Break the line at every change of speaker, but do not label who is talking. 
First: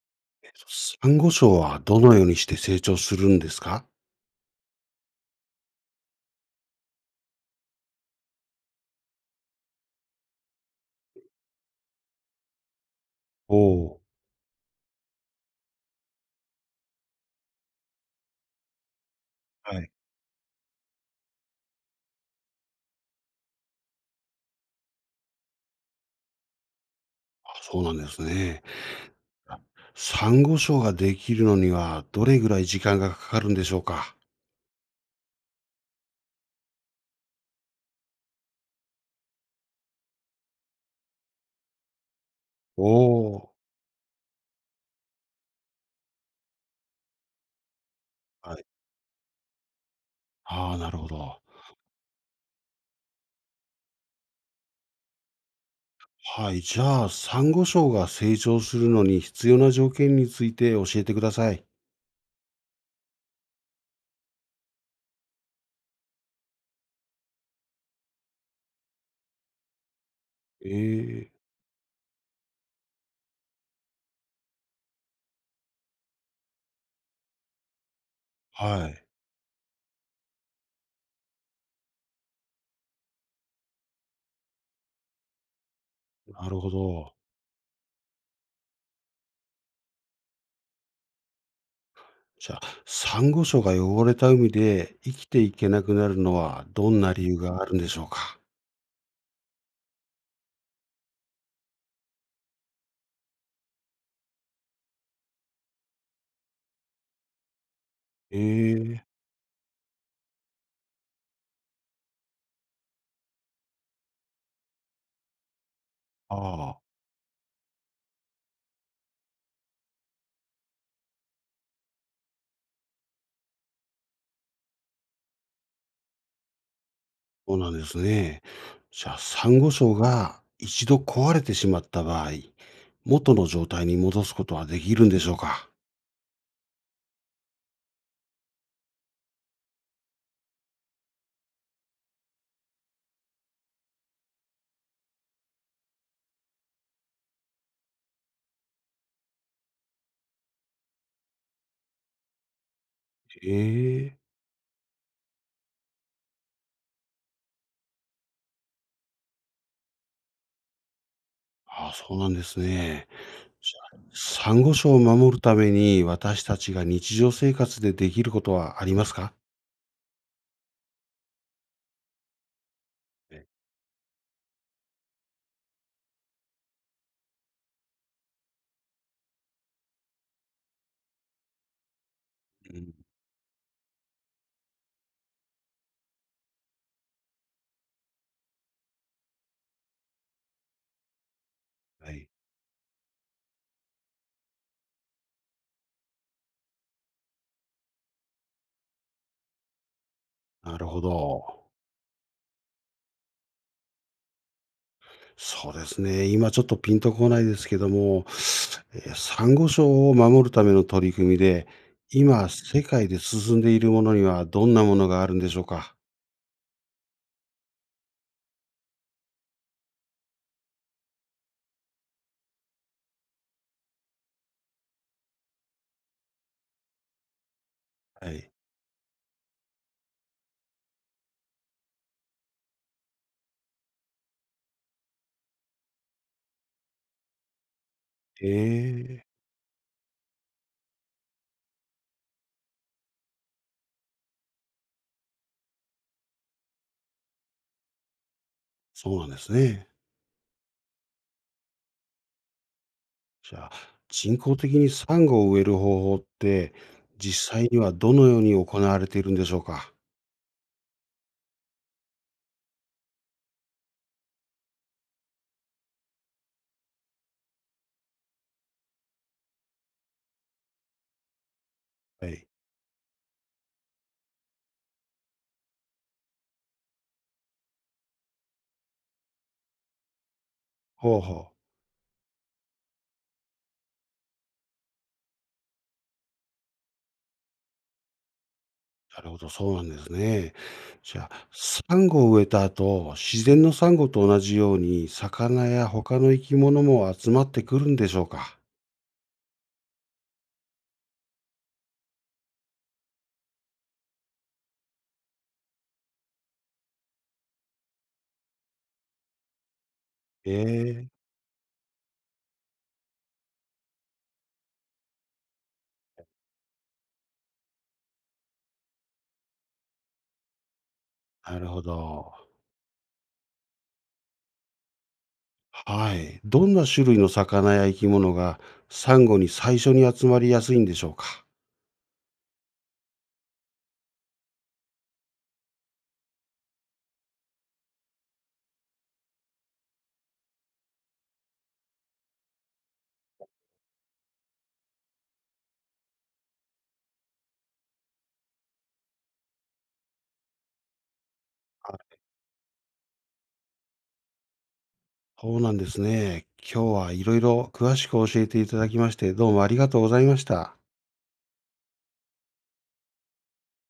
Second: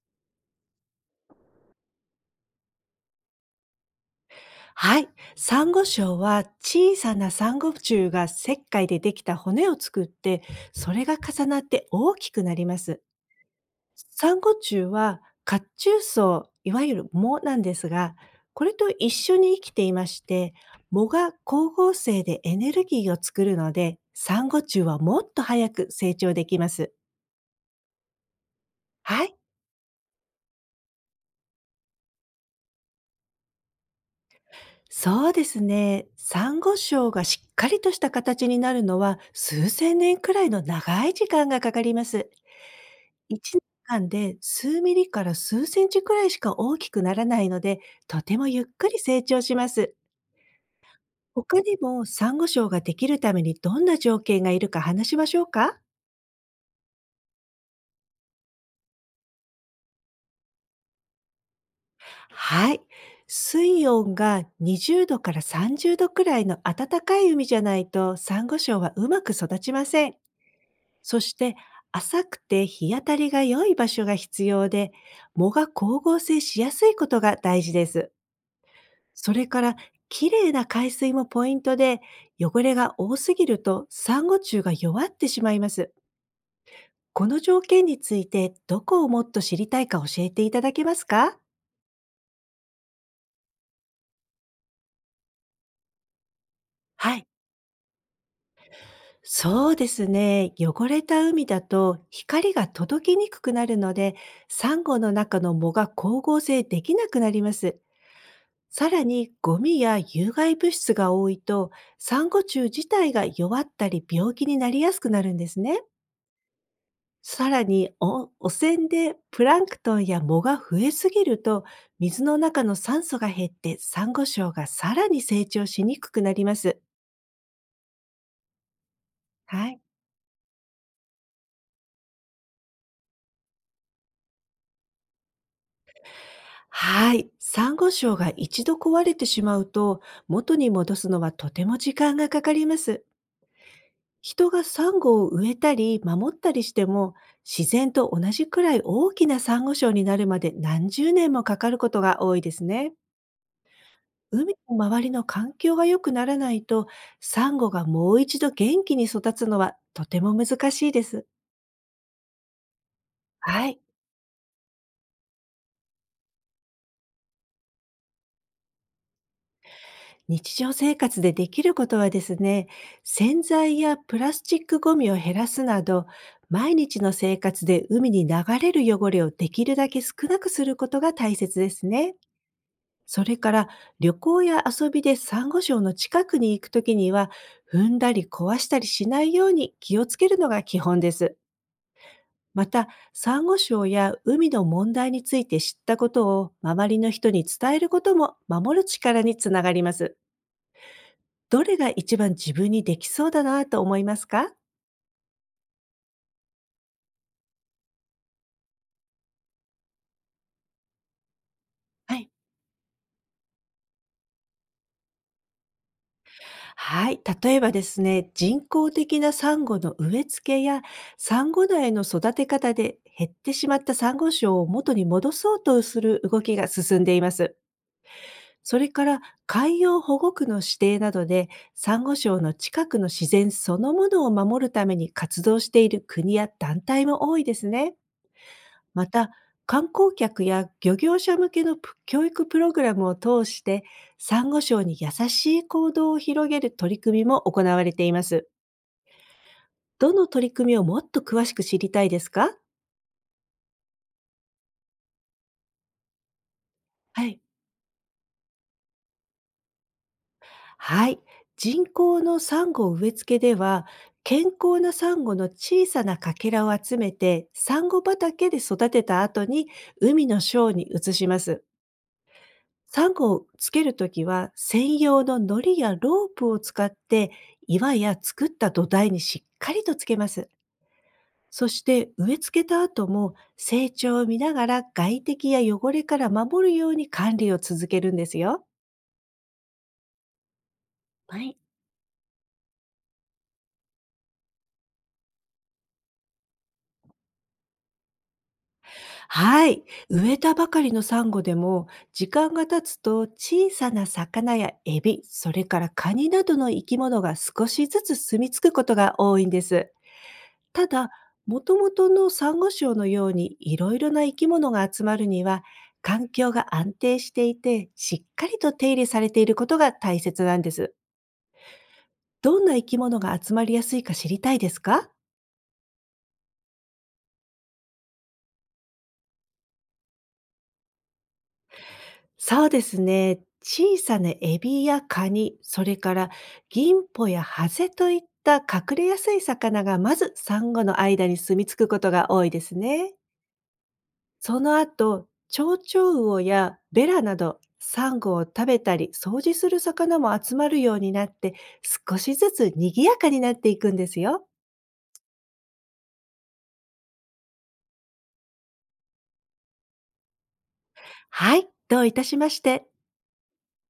サンゴ礁はどのようにして成長するんですか？
はい。サンゴ礁は小さなサンゴ虫が石灰でできた骨を作って、それが重なって大きくなります。
お。おー。
サンゴ虫は褐虫藻、いわゆる藻なんですが、これと一緒に生き
は
て
い。
いまして、藻が光合成でエネルギーを作るので、サンゴ虫はもっと早く成長できます。
あ、そうなんですね。
はい。
サンゴ礁ができるのにはどれぐらい時間がかかるんでしょうか？
そうですね。サンゴ礁がしっかりとした形になるのは数千年くらいの長い時間がかかります。
お。おー。
1年間で数ミリから数センチくらいしか大きくならないので、とても
は
ゆっ
い。
くり成長します。
ああ、なるほど。
他にもサンゴ礁ができるためにどんな条件がいるか話しましょうか？
はい。じゃあ、サンゴ礁が成長するのに必要な条件について教えてください。
はい。水温が20度から30度くらいの暖かい海じゃないとサンゴ礁はうまく育ちません。そ
ええ。
して、浅くて日当たりが良い場所が必要で、藻が光合成しやすいことが大事です。
はい。
それから、綺麗な海水もポイントで、汚れが多すぎるとサンゴ虫が弱ってしまいます。
なるほど。
この条件について、どこをもっと知りたいか教えていただけますか？
じゃあ、サンゴ礁が汚れた海で生きていけなくなるのはどんな
は
理
い。
由があるんでしょうか？
そうですね。汚れた海だと光が届きにくくなるので、サンゴの中の藻が光合成できなくなります。さ
ええ。
らに、ゴミや有害物質が多いと、サンゴ虫自体が弱ったり病気になりやすくなるんですね。
ああー。
さらに、お汚染でプランクトンや藻が増えすぎると、水の中の酸素が減ってサンゴ礁がさらに成長しにくくなります。
そうなんですね。じゃあ、サン
は
ゴ
い。
礁が一度壊れてしまった場合、元の状態に戻すことはできるんでしょうか？
はい。サンゴ礁が一度壊れてしまうと、元に戻すのはとても時間がかかります。人がサンゴを植えたり守ったりしても、自然と同じくらい大きなサンゴ礁になるまで何十年もかかることが多いですね。
ええ。
海の周りの環境が良くならないと、サンゴがもう一度元気に育つのはとても難しいです。
ああ、そうなんですね。
は
じ
い。
ゃあ、サンゴ礁を守るために私たちが日常生活でできることはありますか？
日常生活でできることはですね、洗
え。
剤やプラスチックごみを減らすなど、毎日の生活で海に流れる汚れをできるだけ少なくすることが大切ですね。
うん。
それから、旅行や遊びでサンゴ礁の近くに行くときには、踏んだり壊したりしないように気をつけるのが基本です。
はい。
また、珊瑚礁や海の問題について知ったことを周りの人に伝えることも守る力につながります。
なるほ
ど
ど。
れが一番自分にできそうだなと思いますか？
そうですね。今ちょっとピンとこないですけども、サンゴ礁を守るための取り組みで、
はい。
今世界で進んでいるものにはどんなものがあるんでしょうか？
はい。例えばですね、人工的なサンゴの植え付けや、サンゴ苗の育て方で減ってしまったサンゴ礁を元に戻そうとする動きが進んでいます。
はい。
それから、海洋保護区の指定などで、サンゴ礁の近くの自然そのものを守るために活動している国や団体も多いですね。
え
ま
え、
た、観光客や漁業者向けのプ教育プログラムを通して、サンゴ礁に優しい行動を広げる取り組みも行われています。
そうなんですね。
どの取り組みをもっと詳しく知りたいですか？
じゃあ、人工的にサンゴを植える方法って、
はい。
実際にはどのように行われているんでしょうか？
はい。人工のサンゴ植え付けでは、健康なサンゴの小さなかけらを集めて、サンゴ畑で育てた後に海のショーに移します。
はい。
サンゴをつけるときは、専用の糊やロープを使って、岩や作った土台にしっかりとつけます。
ほうほう。
そして、植え付けた後も成長を見ながら外敵や汚れから守るように管理を続けるんですよ。
なるほど、そうなんですね。じゃあ、
はい、
サンゴを植えた後、自然のサンゴと同じように、魚や他の生き物も集まってくるんでしょうか？
はい。植えたばかりのサンゴでも、時間が経つと小さな魚やエビ、それからカニなどの生き物が少しずつ住み着くことが多いんです。
え
ただ、
え、
もともとのサンゴ礁のようにいろいろな生き物が集まるには、環境が安定していて、しっかりと手入れされていることが大切なんです。
なるほど。
どんな生き物が集まりやすいか知りたいですか？
はい。どんな種類の魚や生き物が、サンゴに最初に集まりやすいんでしょうか？
そうですね。小さなエビやカニ、それから銀ポやハゼといった隠れやすい魚がまずサンゴの間に住み着くことが多いですね。その後、蝶々魚やベラなど、サンゴを食べたり掃除する魚も集まるようになって
あ、
少しずつ賑やかになっていくんですよ。
そうなんですね。今日は色々詳しく教えていただきまして、どうもありがとうございました。
はい、どういたしまして。